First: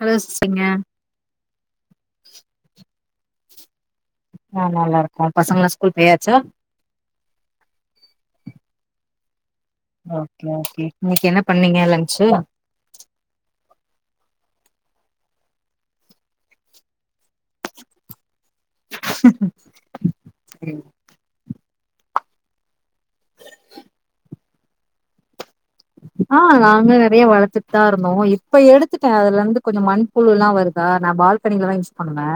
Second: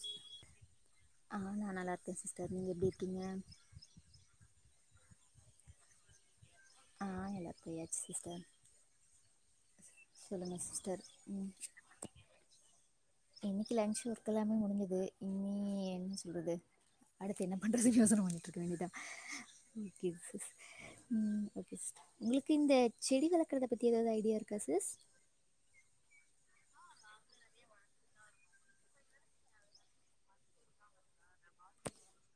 Hello [unintelligible] ஆ நா நல்லாருக்கே sister நீங்க எப்டி இருக்கீங்க ஆ நல்லாருக்கோ பசங்கல்லா ஸ்கூல் போயாச்சா ஆ எல்லா போயாச்சு சிஸ்டர் ஓகே சொல்லுங்கள் ஓகே சிஸ்டர் இன்னக்கி என்ன பண்ணீங்கெ லஞ்ச்சு இன்னக்கி லன்ஞ்ச் ஒர்க் எல்லாமே முடுஞ்சது இனி என்ன சொல்றது அடுத்து என்ன பண்றதுன்னு யோசன பண்ணிட்டு இருக்க வேண்டியதா ம் ஓகே சிஸ்டர் உங்களுக்கு இந்த செடி வளக்குறத பத்தி எதாவ்து ஐடியா இருக்கா சிஸ் ஆ நாங்க நெறைய வளத்துட் தா இருந்தோ இப்ப எடுத்துட்டே அதுல இர்ந்து கொஞ்சொ மண் புழுலா வருதா நா பால்கனிலதா யூஸ் பண்ணுவே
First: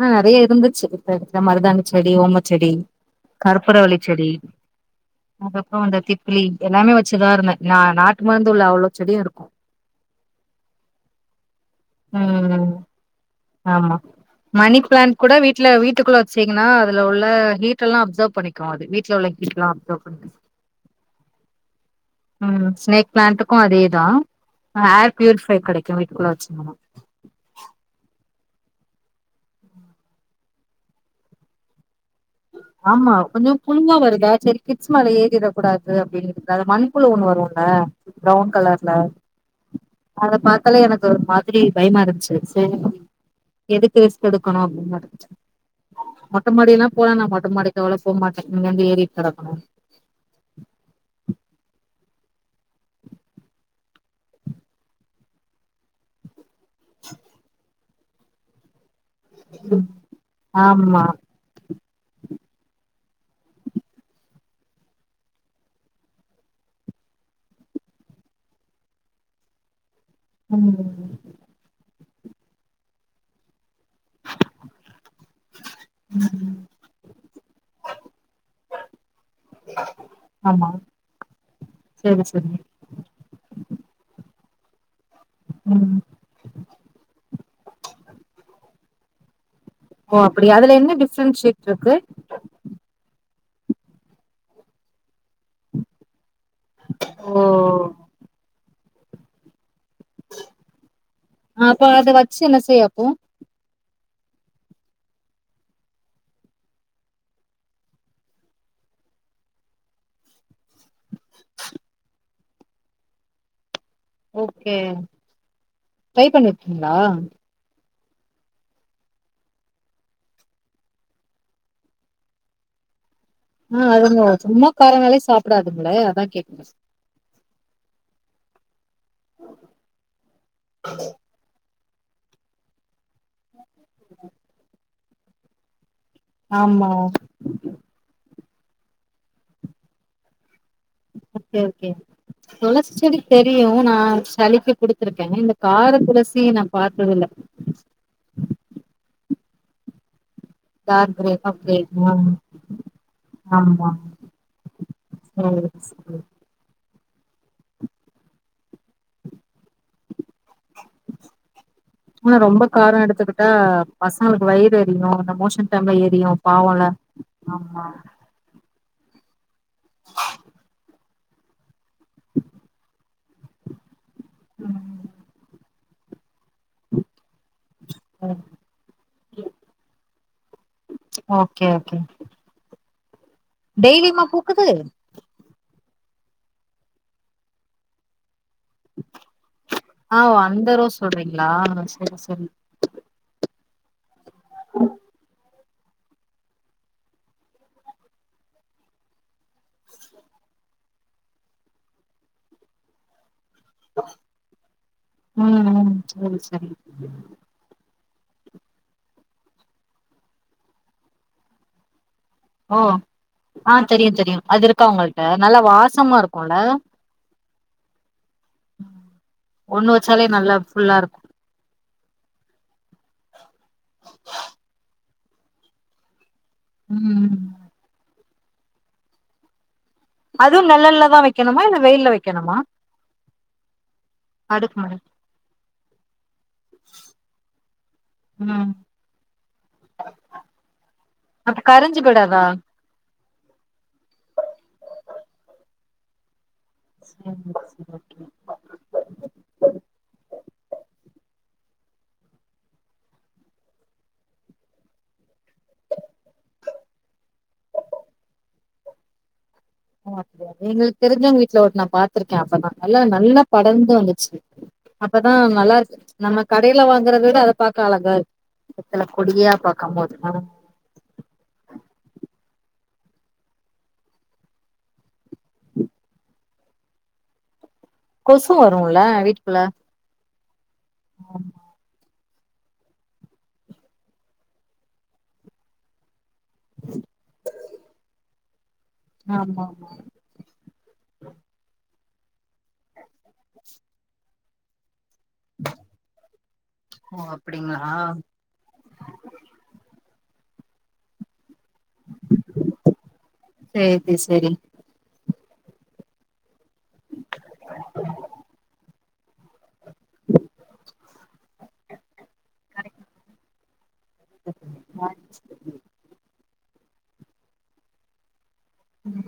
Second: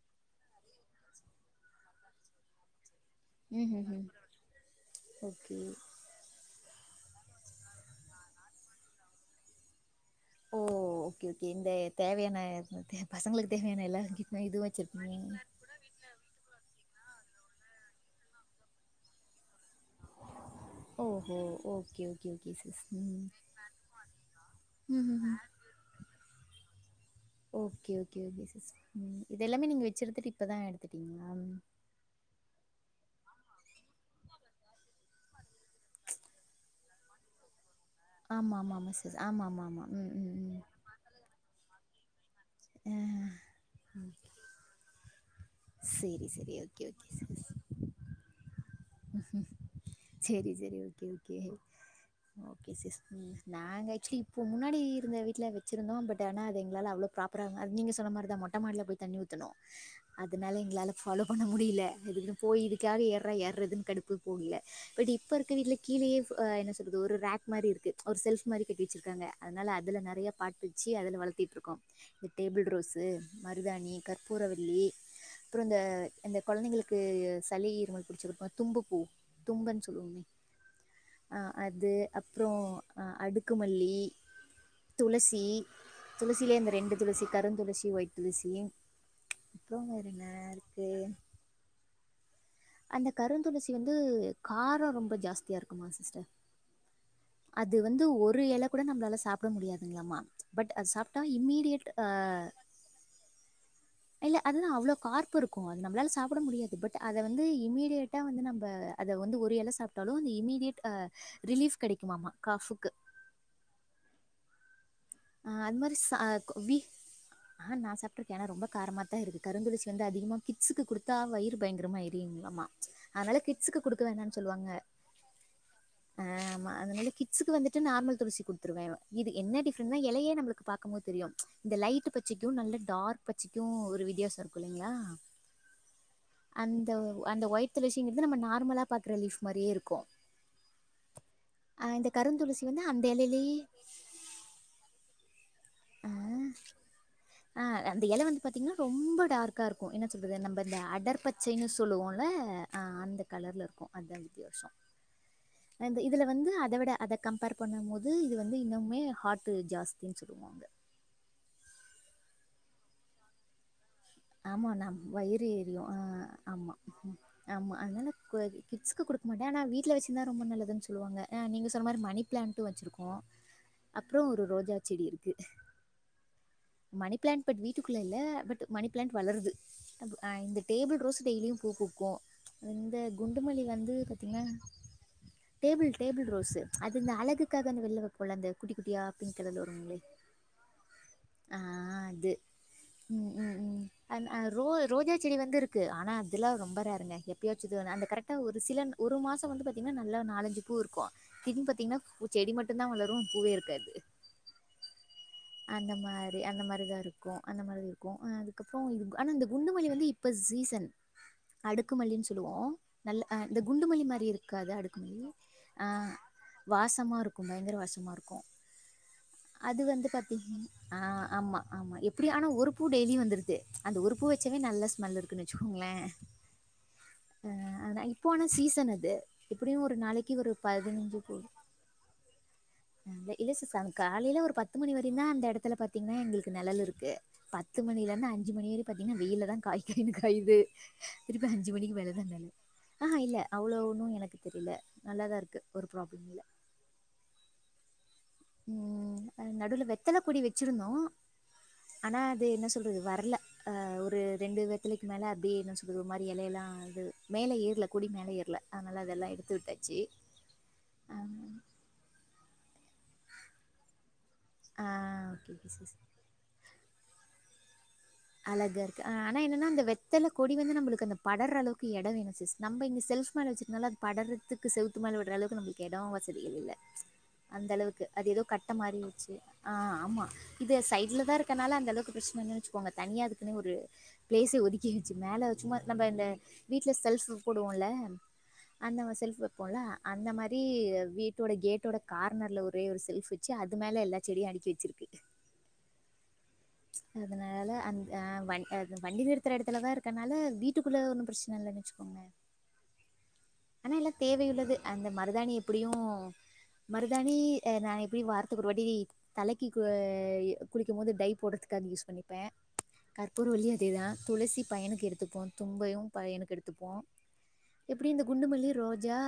ஆ நெறைய இருந்துச்சு இப்ப எடுத்துட்டே மருதாணி செடி ஓமச் செடி ம் கற்பூர ம் வள்ளிச் ம் செடி ஓகே அதுக்கப்றொ அந்த தி பிலி எல்லாமே வச்சுதா இருந்தே நா நாட்டு மருந்து உள்ள அவ்ளொ செடியு இருக்கு ஓ ஓகே ஓகே இந்த தேவையான ம் பசங்களுக்கு தேவயான எல்லார் வீட்லயு இது வச்சிருப்பாங்க இல்ல வீட்டுக்குள்ள வச்சீங்கன்னா அதுல உள்ள ஹுட் எல்லா அப்சர்வ் பண்ணிக்கு அது வீட்டுல உள்ள ஹீ்ட்டுல்லா அப்சர்வ் பண்ணிக்கு ஓஹோ ஓகே ஓகே, ஓகே ம் சிஸ். ஸ்னேக் ம். ப்ளான்டுக்கு அதேதா ஏர் ம்ஹ்ஹ்ம். பியூரிஃபை கெடைக்கு வீட்டுக்குள்ள வச்சுந்தோனா ஓகே ஓகே ஓகே சிஸ் ம் இது எல்லாமே நீங்க வெச்சிருந்துட்டு இப்பதா எடுத்துட்டீங்களா ஆமா கொஞ்சொ குழுவா வருதா சேரி ஒகேன் மேல ஏறிர கூடாது அப்டிங்கிதுகாக மண்புழு ஒன்னு வருல ப்ரௌன் ஆமாமாமா கலர்ல சிஸ். ஆமாமாமா. ம், அத ம், ம். பாத்தாலே எனக்கு ஒரு மாதிரி பயமா இருந்துச்சு ம் ஆ எதுக்கு ரிஸ்க் எடுக்கணு சரி, [inaudible] மொட்ட சரி. ஓகே, மாடிய்லா ஓகே போனா நா மொட்டமாடிக்கு அவ்ளொ போ மாட்டே இங்கெர்ந்து ஏறி சேரி சேரி ஓகே ஓகே ஓகே சிஸ் ம் நாங்க ஆக்சொலி இப்போ முன்னாடி இருந்த வீட்ல வச்சிருந்தோ பட் தென அது எங்ளால அவ்ள ப்ராப்பரா அது நீங்க சொன்ன மாரிதா மொட்டமாடில போய் தண்ணிஊத் தனோ அதனால எங்களால ஆமா ஃபாலோ பண்ண முடில அதுக்குன் போய் இதுக்காக யார்ரா ஏற்ரதுன் கடுப்பு போகல பட் இப்ப இருக்க வீட்ல கீழேயே ஃப் அ என்ன சொல்றது ஒரு ரேக் மாரி இருக்கு ஒரு செல்ஃப் மாரி கெட்டி வெச்சிருக்காங்க அதனால அதுல நெறையா பாட் வெச்சு ம் அதுல வளத்திட்டுருக்கோம் இந்த டேபிள் ரோஸு மருதாணி கற்பூரவள்ளி அப்றொ இந்த இந்த கொழந்தைங்களுக்கு சளி இருமல் பிடிச்சிருக்கு தும்ப பூ தும்பன் சொல்வோமே ஆமா அ அது செரி அப்றோ செரி உ அ அடுக்கு மல்லி துளசி ம் துளசிலே இந்த ரெண்டு துளசி கருந்துளசி ஒயிட் துளசி அப்புறோ வேற ஓ என்ன அப்டியா அதுல இருக்கு என்ன டிஃப்ரெண்ட்ஷியேட் இருக்கு அந்த கருந்துளசி வந்து காரொ ரொம்ப ஜாஸ்தியா இருக்குமா சிஸ்டர் ஓ அது வந்து ஒரு இலை கூட நம்பளால சாப் ப்ட முடியாதுங்ளாமா பட் அது சாப்டா அப்ப இம்மீடியட் அ அத வச்சு என்ன செய்ய அப்போ இல்ல அதுதா அவ்வளோ கார்ப் இருக்கு அது நம்பளால சாப்பிட முடியது பட் அத அதை வந்து இம்மீடியேட்டா வந்து நம்ப அத வந்து ஒரு எல சாப்ட்டாலு அந்த இம்மீடியேட் ரிலீஃப் கிடைக்குமாமா காஃபுக்கு ஓகே ஆ அந் மாரி சா ட்ரை கொ வி பண்ணிருக்கீங்களா ஆ நா சாப்ட்டுருக்க ஆனா ரொம்ப காரமாத்தா இருக்கு கருந்துளசி வந்து அதிகமா கிட்ஸுக்கு குடுத்தா வயிறு பயரங்கரமா எரி யுங்களாமா அதனால கிட் ஸ்க்கு ஆ குடுக்க அதுங்க வேணானு சும்மா சொல்வாங்க காரனாலே சாப்டாதுங்களே அதா ஆ கேக்குறே ஆமா அதனால கிட் சுக்கு வந்துட்டு நார்மல் துளசி குடுத்துருவே இது இருந்த எலயே நம்பளுக்கு பாக்கும் போது தெரியு இந்த லைட் பச்சைக்கு நல்ல டார்க் பச்சைக்கு ஒரு வித்தியாச இருக்கு இல்லைங்களா ஆமா அந்த ஒ அந்த ஒய்ட் துளசிங்கிறது நம்ம நார்மலா பாக்ற லைஃப் மாரியே இருக்கு ஓகே ஆ ஓகே இந்த கருந்துளசி வந்து துளசி அந்த செடி எலையிலயே தெரியு நா சளிக்கு குடுத்திருக்கே இந்த கார துளசிய நா பாத்ததில்ல ஆ அந்த எல வந்து பாத்தீங்கனா ரொம்ப டார்க்கா இருக்கு என்ன சொல்றது நம்ப இந்த டார்க் கிரே அடர்ப்பச்சைனு ஓகே சொல்லுவோல ம் அ அந்த கலர்ல இருக்கு ஆமா அதுதா வித்தியாசொ சேரி அந்த சேரி இதுல வந்து அத விட அத கம்பேர் பண்ணும் போது இது வந்து இன்னுமே ஹாட் ஜாஸ்தினு சொல்லுவாங்க ஆனா ரொம்ப காரொ எடுத்துக்கிட்டா பசங்களுக்கு ஆமா வயிறு நம் எரியு அந்த வயிறு மோஷன் எரியும் டைம்ல ஆ எரியு பாவொல கூடாது கிட்ஸ்க்கு குடுக்க மாட்டே ஆனா வீட்ல வெச்சிருந்தா ரொம்ப நல்லதுன் சொல்லுவாங்க அ நீங்க சொன்ன மாரி மணி பிளான்ட்டு வச்சுருக்கோ அப்றொ ஒரு ரோஜா ம் செடி இருக்கு மணி பிளான்ட் பட் வீட்டுக்குள்ள இல்ல பட் மணி பிளான்ட் வளருது இந்த டேபில் ரோஸ் டெய்லியு ஓகே பூ ஓகே பூக்கு இந்த குண்டுமல்லி வந்து டெய்லியுமா பாத்தீங்னா பூக்குது டேபிள் டேபிள் ரோஸ்சு அது இந்த அழகுக்காக அந்த வெள்ல வெப் போல இந்த குட்டி குட்டியா பிங்க் கலர்ல வரும்லே ஆ அந்த ரோஸ் சொல்றீங்களா ஆ சரி அது சரி ம் ம் ம் அந் அ ரோ ரோஜா செடி வந்துருக் கு ஆனா அதுல்லா ரொம்ப ரேருங்க எப்பயாசும் அந்த கரெக்டா ஒரு சில ஒரு மாசொ வந்து பாத்தீங்னா நல்ல நாலஞ்சு பூ இருக்கு திடீர்னு பாத்தீங்னா பூ செடி மட்டுந்தா வளரு பூவே இருக்காது. ம் அந்த ம் சரி மாரி அந்த சரி மாரி தா இருக்கு அந்த மாரிது இருக்கு அ அதுக்கப்றொ இது ஆனா இந்த குண்டுமல்லி வந்து இப்ப சீசன் அடுக்குமல்லின் சொல்லுவோ ஓ நல்ல அ இந்த ஆ குண்டுமல்லி தெரியு மாரி தெரியு அது இருக்காது இருக்கா உங்கள்ட்ட அடுக்குமல்லி நல்லா அ வாசமா இருக்குல்ல வாசமா இருக்கு பயங்கர வாசமா இருக்கு அது ஒண்ணு வந்து வச்சாலே பாத்தீங் நல்லா ஃபுல்லா ஆ இருக்கு ஆ ஆமா ஆமா எப்பிடி ஆனா ஒரு பூ டெய்லியு வந்துருது அந்த ஒரு பூ வச்சாவே நல்ல ஸ்மெல் இருக்குன்னு வச்சுக்கோங்களே [inaudible] ம் அ ஆனா இப்போ ஆன சீசன் அது எப்பிடியு ஒரு நாளைக் அதுவு நெலல்ல தா வைக்கணுமா இல்ல வெயில்ல வைக்கணுமா இல்ல சிஸ் அங் காலையில ஒரு பத்து அடுக்கு மணி மாடி வரியு தா அந்த எடத்துல பாத்தீங்கன்னா எங்களுக்கு நிழல் இருக்கு பத்து மணியிலந்து அஞ்சி மணி ம் வரையு பாத்தீங்கன்னா வெயிலதா காயி காயின்னு காயுது திரும்பி அப்ப அஞ்சு மணிக்கு கரிஞ்சு மேலதா நெ போயிடாதா ஆஹா இல்ல அவ்ளோ ஒன்னு எனக்கு தெரியல நல்லாதா இருக்கு ஒரு ப்ராப்ளம் இல்ல சேரிங் சேரி ஓகே ம் நடுவில வெத்தல கொடி வச்சிருந்தோ ஆனா அது என்ன சொல்றது வரல ஆ ஒரு ரெண்டு வெத்தலைக்கு மேல அப்டி என்ன சொல்றது ஒரு மாரி எலையெல்லா அது மேலே ஏறல கொடி மேல ஏறல அனால அதெல்லா எடுத்துவிட்டே ஓ அப்டியா எங்களுக்கு தெரிசவங்க வீட்ல ஒன் நா பாத்துருக்கே அப்பதா நல்லா நல்லா படர்ந்து வந்துச்சி ஆ அப்பதா ஓகே ஓகே நல்லா சிஸ் இருக்கு நம்ம கடையில வாங்கறத விட அத பாக்க அழகா இரு அழகா இருக்கு அ ஆனா என்னென்னா அந்த வெத்தல கொடி வந்து நம்மளுக்கு அந்த படர்ர அளவுக்கு எடோ வேணு சிஸ் நம்ம இங்க செல்ப் மேல வச்சிருந்தால அத படறதுக்கு செவுத்து மேல விடற அளவு நம்ல் கெடோ வசதி இல்ல அந்த அளவுக்கு அது எதோ கொசு கட்ட மாரி வருல்ல இருந்ச்சி வீட்டுக்குள்ள ஆ ஆமா இது சைட்லதா இருக்கனால அந்த அளவுக்கு பிரச்சன்ன இல்லனு வச்சிக்கோ போங்க தனியா அதுக்குன்னே ஒரு பிளேசே ஒதுக்கி வச்சி மேல சும்மா நம்ம இந்த வீட்ல செல்ஃப் போடுவோல்ல அந்த மா செல்ஃப் ஆமா வைப்போல்ல ஆமா அந்த மாரி வீ வீட்டோட கேட்டோட கார்னர்ல ஒரே ஒரு செல்ஃப் வச்சி அது மேல எல்லா செடியு அடுக்கி வச்சிருக்கு ஓ அதனால அப்டிங்களா அந்த அ வ அ அந்த வண்டி நிறுத்துற எடத்துலதா இருக்கனால வீட்டுக்குள்ள ஒன்னு பிரச்சன இல்லன்னு வச்சுக்கோங்க ஆனா எல்லா சேரி சேரி தேவயுள்ளது அந்த மருதாணி எப்பிடியு மருதானி அ நா எப்படி வாத்துக்கு ஒரு வாட்டி தலைக்கு கு குளிக்கு போது டை இதுகாது யூஸ் பண்ணிப்பே கற்பூரவள்ளி அதேதா துளசி பையனுக் எடுத்துப்போ தும்பையு, பை யனுக்கு எடுத்துப்போ எப்டி இந்த குண்டு மல்லி ரோஜா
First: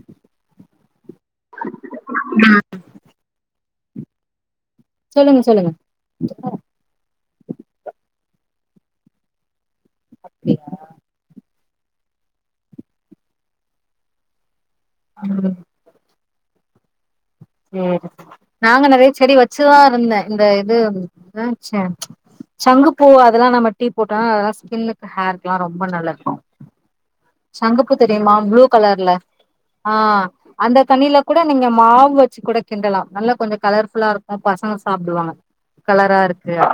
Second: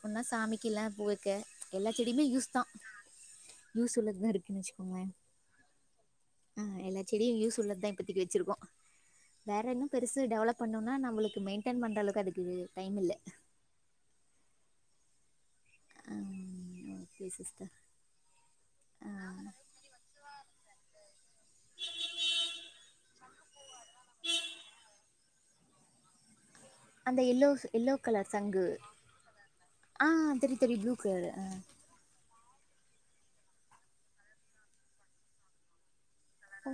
சொன்னா சாமிக்கு இல்ல பூ வைக்க எல்லா செடியுமே யூஸ்தா யூஸ் உள்ளதா இருக்கு வச்சிக்கோங்களே சொல்லுங்க சொல்லுங்க ஆ எல்லா செடியு யூஸ் உள்ளதா இப்பதைக் வச்சிருக்கோ வேற இன்னு பெருசு டெவலப் பண்ணு ன்னா நம்மளுக்கு மெயின்டே பண்ற அளவு அதுக்கு டைம் இல்ல ம் ஆ பேசஸ்தா ம் நாங்க நெறைய செடி வச்சிதா இருந்தே இந்த இது ஆச்ச சங்குப்பூ அதெல்லா நம்ம டீ போட்டா அதெல்லா ஸ்கின்னுக்கு, ஹேர்க்குல்லா ரொம்ப நல்லருக்கு. அந்த எல்லோ எல்லோ சங்குப்பூ கலர் தெரியுமா ப்ளூ சங்கு கலர்ல ஆ தெரியு அந்த தெரியு ப்ளூ தண்ணியில கலர் கூட ஆ நீங்க மாவு வ ச்சி கூட கிண்டலா நல்லா கொஞ்ச கலர் ஃபுல்லா இருக்கு பசங்க சாப்பிடுவாங்க கலரா இருக்கு ஓ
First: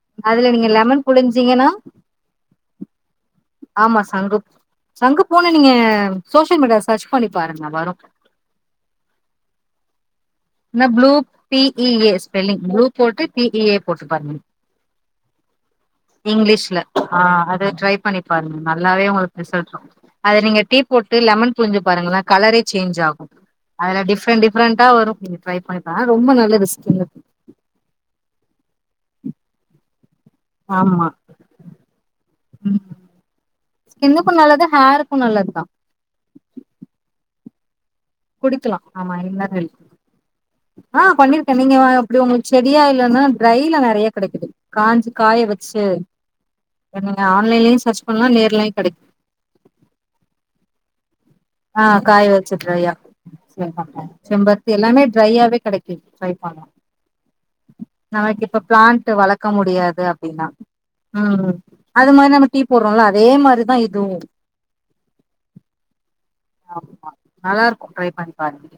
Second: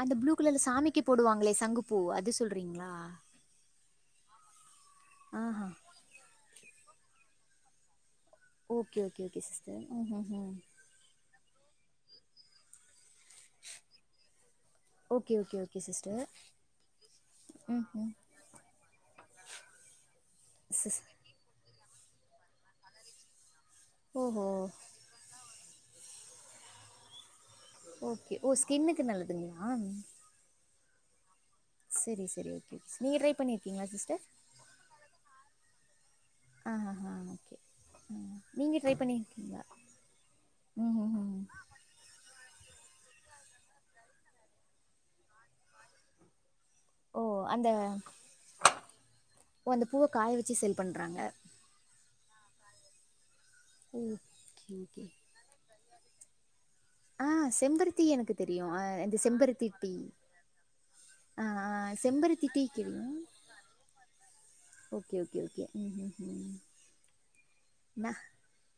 அந்த ப்ளூ அதுல கலர்ல நீங்க சாமிக்கு லெமன் போடுவாங்களே புழிஞ்சீங்கன்னா சங்குப்பூ அது சொல்றீங்களா ஆமா சங்குப் சங்கு பூண்ணு ஆஹா நீங்க சோசியல் மீடியால சர்ச் பண்ணி பாருங்க வரும் ஓகே ஓகே ஓகே சிஸ்டர் ம் ம் ம் இல்னா blue B E A spelling blue போட்டு பி இ ஏ போட்டு பாருங்க ஓகே ஓகே ஓ கே சிஸ்டர் இங்கிலீஷ்ல ஆ அத ம் ட்ரை ம் பண்ணி பாருங்க நல்லாவே உங்களுக்கு ரிசல்ட்ரு அது நீங்க டீ சிஸ் போட்டு லெமன் புழுஞ்சி பாருங்களா கலரே சேஞ்ச் ஆகும் அதுல டிஃப்ரெண்ட் ஓஹோ டிஃப்ரெண்டா வரும் ட்ரை பண்ணிப்பே ரொம்ப நல்லது ஸ்க்கின்னுக் ஓகே ஓ ஸ்கின்னுக்கு நல்லதுங்ளா ம் ஆமா செரி செரி ஓகே [inaudible] நீங்க ட்ரை பண்ணிர்க் ஸ்கின்னுக்கும் நல்லது ஹேருக்கும் நல்லது தான் அ அ அ ஒகே குடிக்கிலா ஆமா [unintelligible] ம் ஆ ம் ம் பண்ணிருக்கேன் நீங்க வ ப்புடி உங்களுக்கு செடியா இல்லன்னா ட்ரைல நறையா கடைக்குது காஞ்சி காய வச்சு அ ஓ நீங்க அந்த ஆன்லைன்லயும் சர்ச் பண்லா நேர்லாயும் கடைக் ஓ அந்த பூவ காய வெச்சு சேல் பண்றாங்க ஆ காய் வச்சு ட்ரைய்யா [unintelligible] செம்பர்த்தி ஓகே எல்லாமே ஓகே ட்ரையாவே கடைக் கி ட்ரை பண்லா ஆ செம்பருத்தி எனக்கு நமக்கு இப்ப தெரியு அ பிளான்ட்டு இந்த வளக்க செம்பருத்தி டீ முடியாது அப்டின்னா ஆ ம் ஆ அது மாரி செம்பருத்தி நம்ம டீ தெரியு போட்றோல்ல அதே மாரிதான் இதுவும் ஓகே ஓகே ஓகே ம் ம் ம் ஆமா நல்லா இருக்கும் ட்ரை நா பண்ணி பாருங்க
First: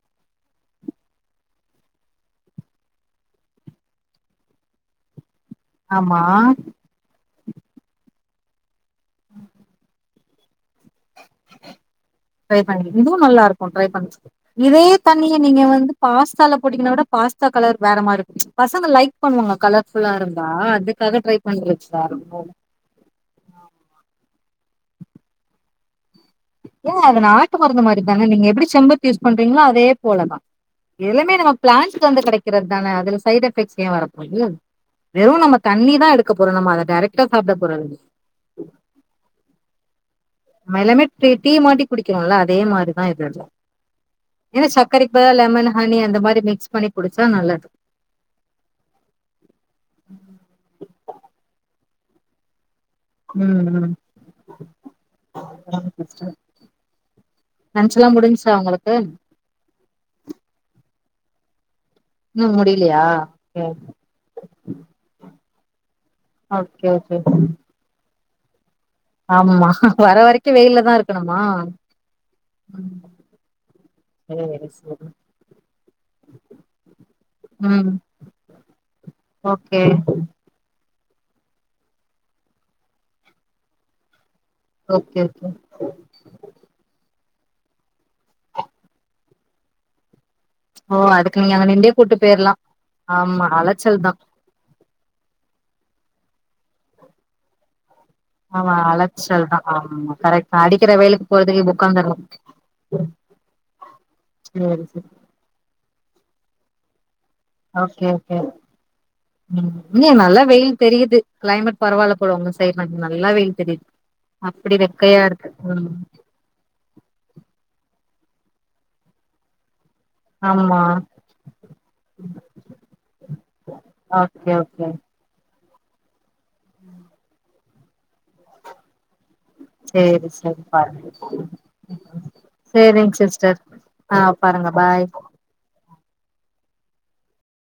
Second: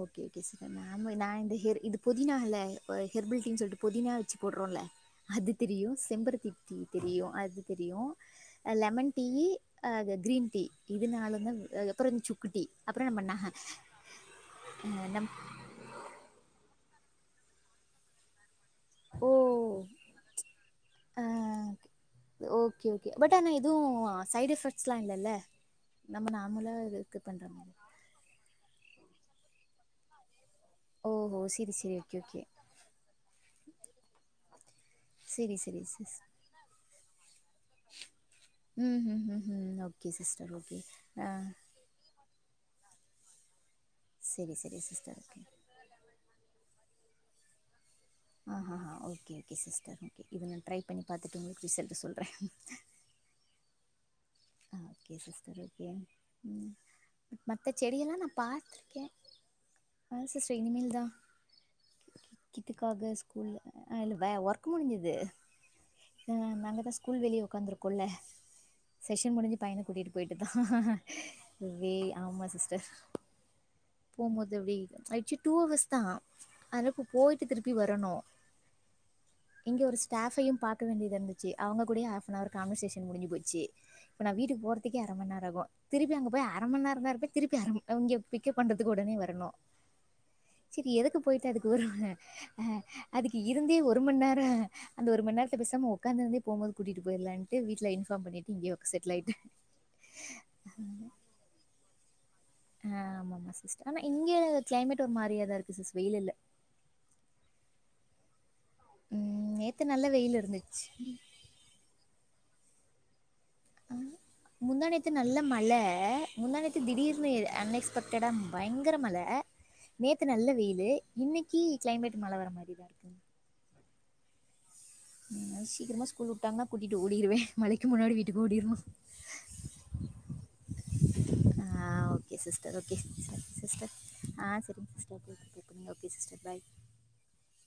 ஓகே ஓகே [unintelligible] நான் இந்த ஹெர் இது புதினா இல்ல இப்ப ஹெர்பில் டீன் சொல்ட்டு புதினா வெச்சு போட்றோல்ல அது தெரியும் ஆமா செம்பருத்தி டீ தெரியும் அது தெரியும் அ லெமன் டீயி அ க கிரீன் டீ இது நாலந்த ம் அ அப்புறம் சுக் ட்ரை பண்ணி இதுவும் நல்லா இருக்கும் ட்ரை பண் இதே நம் தண்ணிய நீங்க வந்து பாஸ்தால போட்டீங்கனா கூட பாஸ்தா கலர் வேற மாருக் பசங்க லைக் ஓ பண்ணுவாங்க கலர் ஃபுல்லா இருந்தா அதுக்காக ஆ ட்ரை பண்ணி வெச்சா ரெம்பவுமே ஓகே ஓகே பட் ஆனா எதுவும் சைட் எஃபெக்ட்ஸ் லா இல்லல்ல நம்ம நாம் ல அது நாட்டு மருந்து மாரி தானே நீங்க எப்புடி செம்பருத்தி யூஸ் பண்றீங்களோ அதே போலதான் எல்லாமே ஓஹோ நம்ம செரி செரி ஓகே பிளான்ட்ஸ்லந்து ஓகே கிடைக்கிறது தான அதுல சைட் எஃபெக்ட்ஸ் ஏன் வரப்போது வெறும் நம்ம செரி செரி தண்ணி தான் சிஸ் எடுக்க போறோம் நம்ம அத டேரக்டா சாப்ட போறதுல்ல ம் ம் ம் ம் ஓகே சிஸ்டர் ஓகே ஆ குடிக்கிறோல்ல அதே மாரிதா இது சரி [inaudible] ஏன்னா சரி சக்கரைக் சிஸ்டர் பதில் ஓகே லெமனு அது நீ அந்த மாரி மிக்ஸ் பண்ணி குடிச்சா நல்லது ஆ ஆ ஆ ஓகே ஓகே சிஸ்டர் ஓகே இத நான் ட்ரை பண்ணி பாத்துட்டு உங்குளுக்கு ரிசல்ட் சொல்றேன் ம் ம் ஓகே சிஸ்டர் ஓகே ம் ம் மத்த செடி லன்ச்லா எல்லா நா முடிஞ்ச்சா உங்களுக்கு பாத்துருக்கே ஆ சிஸ்டர் இனிமேல் தா இன்னு முடியலையா இதுக்காக ஸ்கூல்ல ஓகே ஆ இல்ல வே ஒர்க் முடிஞ்சிது ஆ நாங்க ஓகே தா ஓகே. ஸ்கூல் வெளியே உக்காந்துருக்கோல்ல செஷன் முடிஞ்சு ஆமா பைய்யன கூட்டிட்டு வர போயிட்டு தா வரைக்கு வெயில்ல இருக்கணுமா வே ஆமா சிஸ்டர் போகும்போது சேரி அப்டி சேரி ஆய்டுச்சு டூ அவர்ஸ் தா அதுன போய்ட்டு திருப்பி ம் வரணு இங்க ஓகே ஒரு ஸ்டாஃபையு பாத்த வேண்டியதாருந்துச்சி அவுங்க கூடயே கான்வசேஷன் முடிஞ்சு போச்சு நா வீட்டு போறது க்கு அர ஓகே மண் நேரோ ஓகே ஆகு திருப்பி அங்க போய் அரமண் நேரோ தா இருப் திருப்பி அரங்க பிக்கப் பண்றதுக்கு உடனே வரணு செரி ஓ எதுக்கு போய்ட்டு நீங்க அதுக்கு அங்க வரு நிண்டே கூட்டு போயிரலா ஆ அதுக்கு ஆமா இருந்தே அலைச்சல் ஒரு தா மண் நேரோ அந்த ஒரு மண்நேரத்துக்கு பேசாம உட்காந்துருந்தே போம்போது கூட்டிகிட்டு போய்லான்ட்டு வீட்ல இன்பார்ம் பண்ணிட்டு ஆமா இங்கயே செட்டில் ஆயிட்டே அழச்சல் தா ஆமா கரெக்ட் தா அடிக்கிற வெயிலுக்கு போறதுக்கு உக்காந்துரலா ஆ ஆமா ஆமா சிஸ்டர் ஆனா இங்க கிளைமேட் சேரி ஒரு மாரியாதா இருக்கு சிஸ் வெயில் இல்ல ஓகே ஓகே ம் இங்க நல்ல வெயில் தெரியுது கிளைமேட் பரவால்ல போல உங்க சைடு நாங்க நல்லா வெயில் தெரியுது அப்டி வெக்கையாருக்கு ஆ முந்தாணேத்து திடீர்னு அன்எக்ஸ்பெக்டடா பயங்கர மழ நேத்து நல்ல ஆமா வெயிலு இன்னிக்கு கிளைமேட் மழ வர மாரிதாருக்கு ஓகே ஓகே என்ன சீக்கிரமா ஸ்கூல் வுட்டாங்கனா கூட்டிட்டு ஓடிடுவே மழைக்கு முன்னாடி வீட்டுக்கு ஓடிற்னு சேரி சரி பா ஓகே சிஸ்டர் ஓகே சிஸ்டர் ஆ பாருங்க செரிங் பாய் சிஸ்டர் ஓகேங்க ஓகே சிஸ்டர் பாய்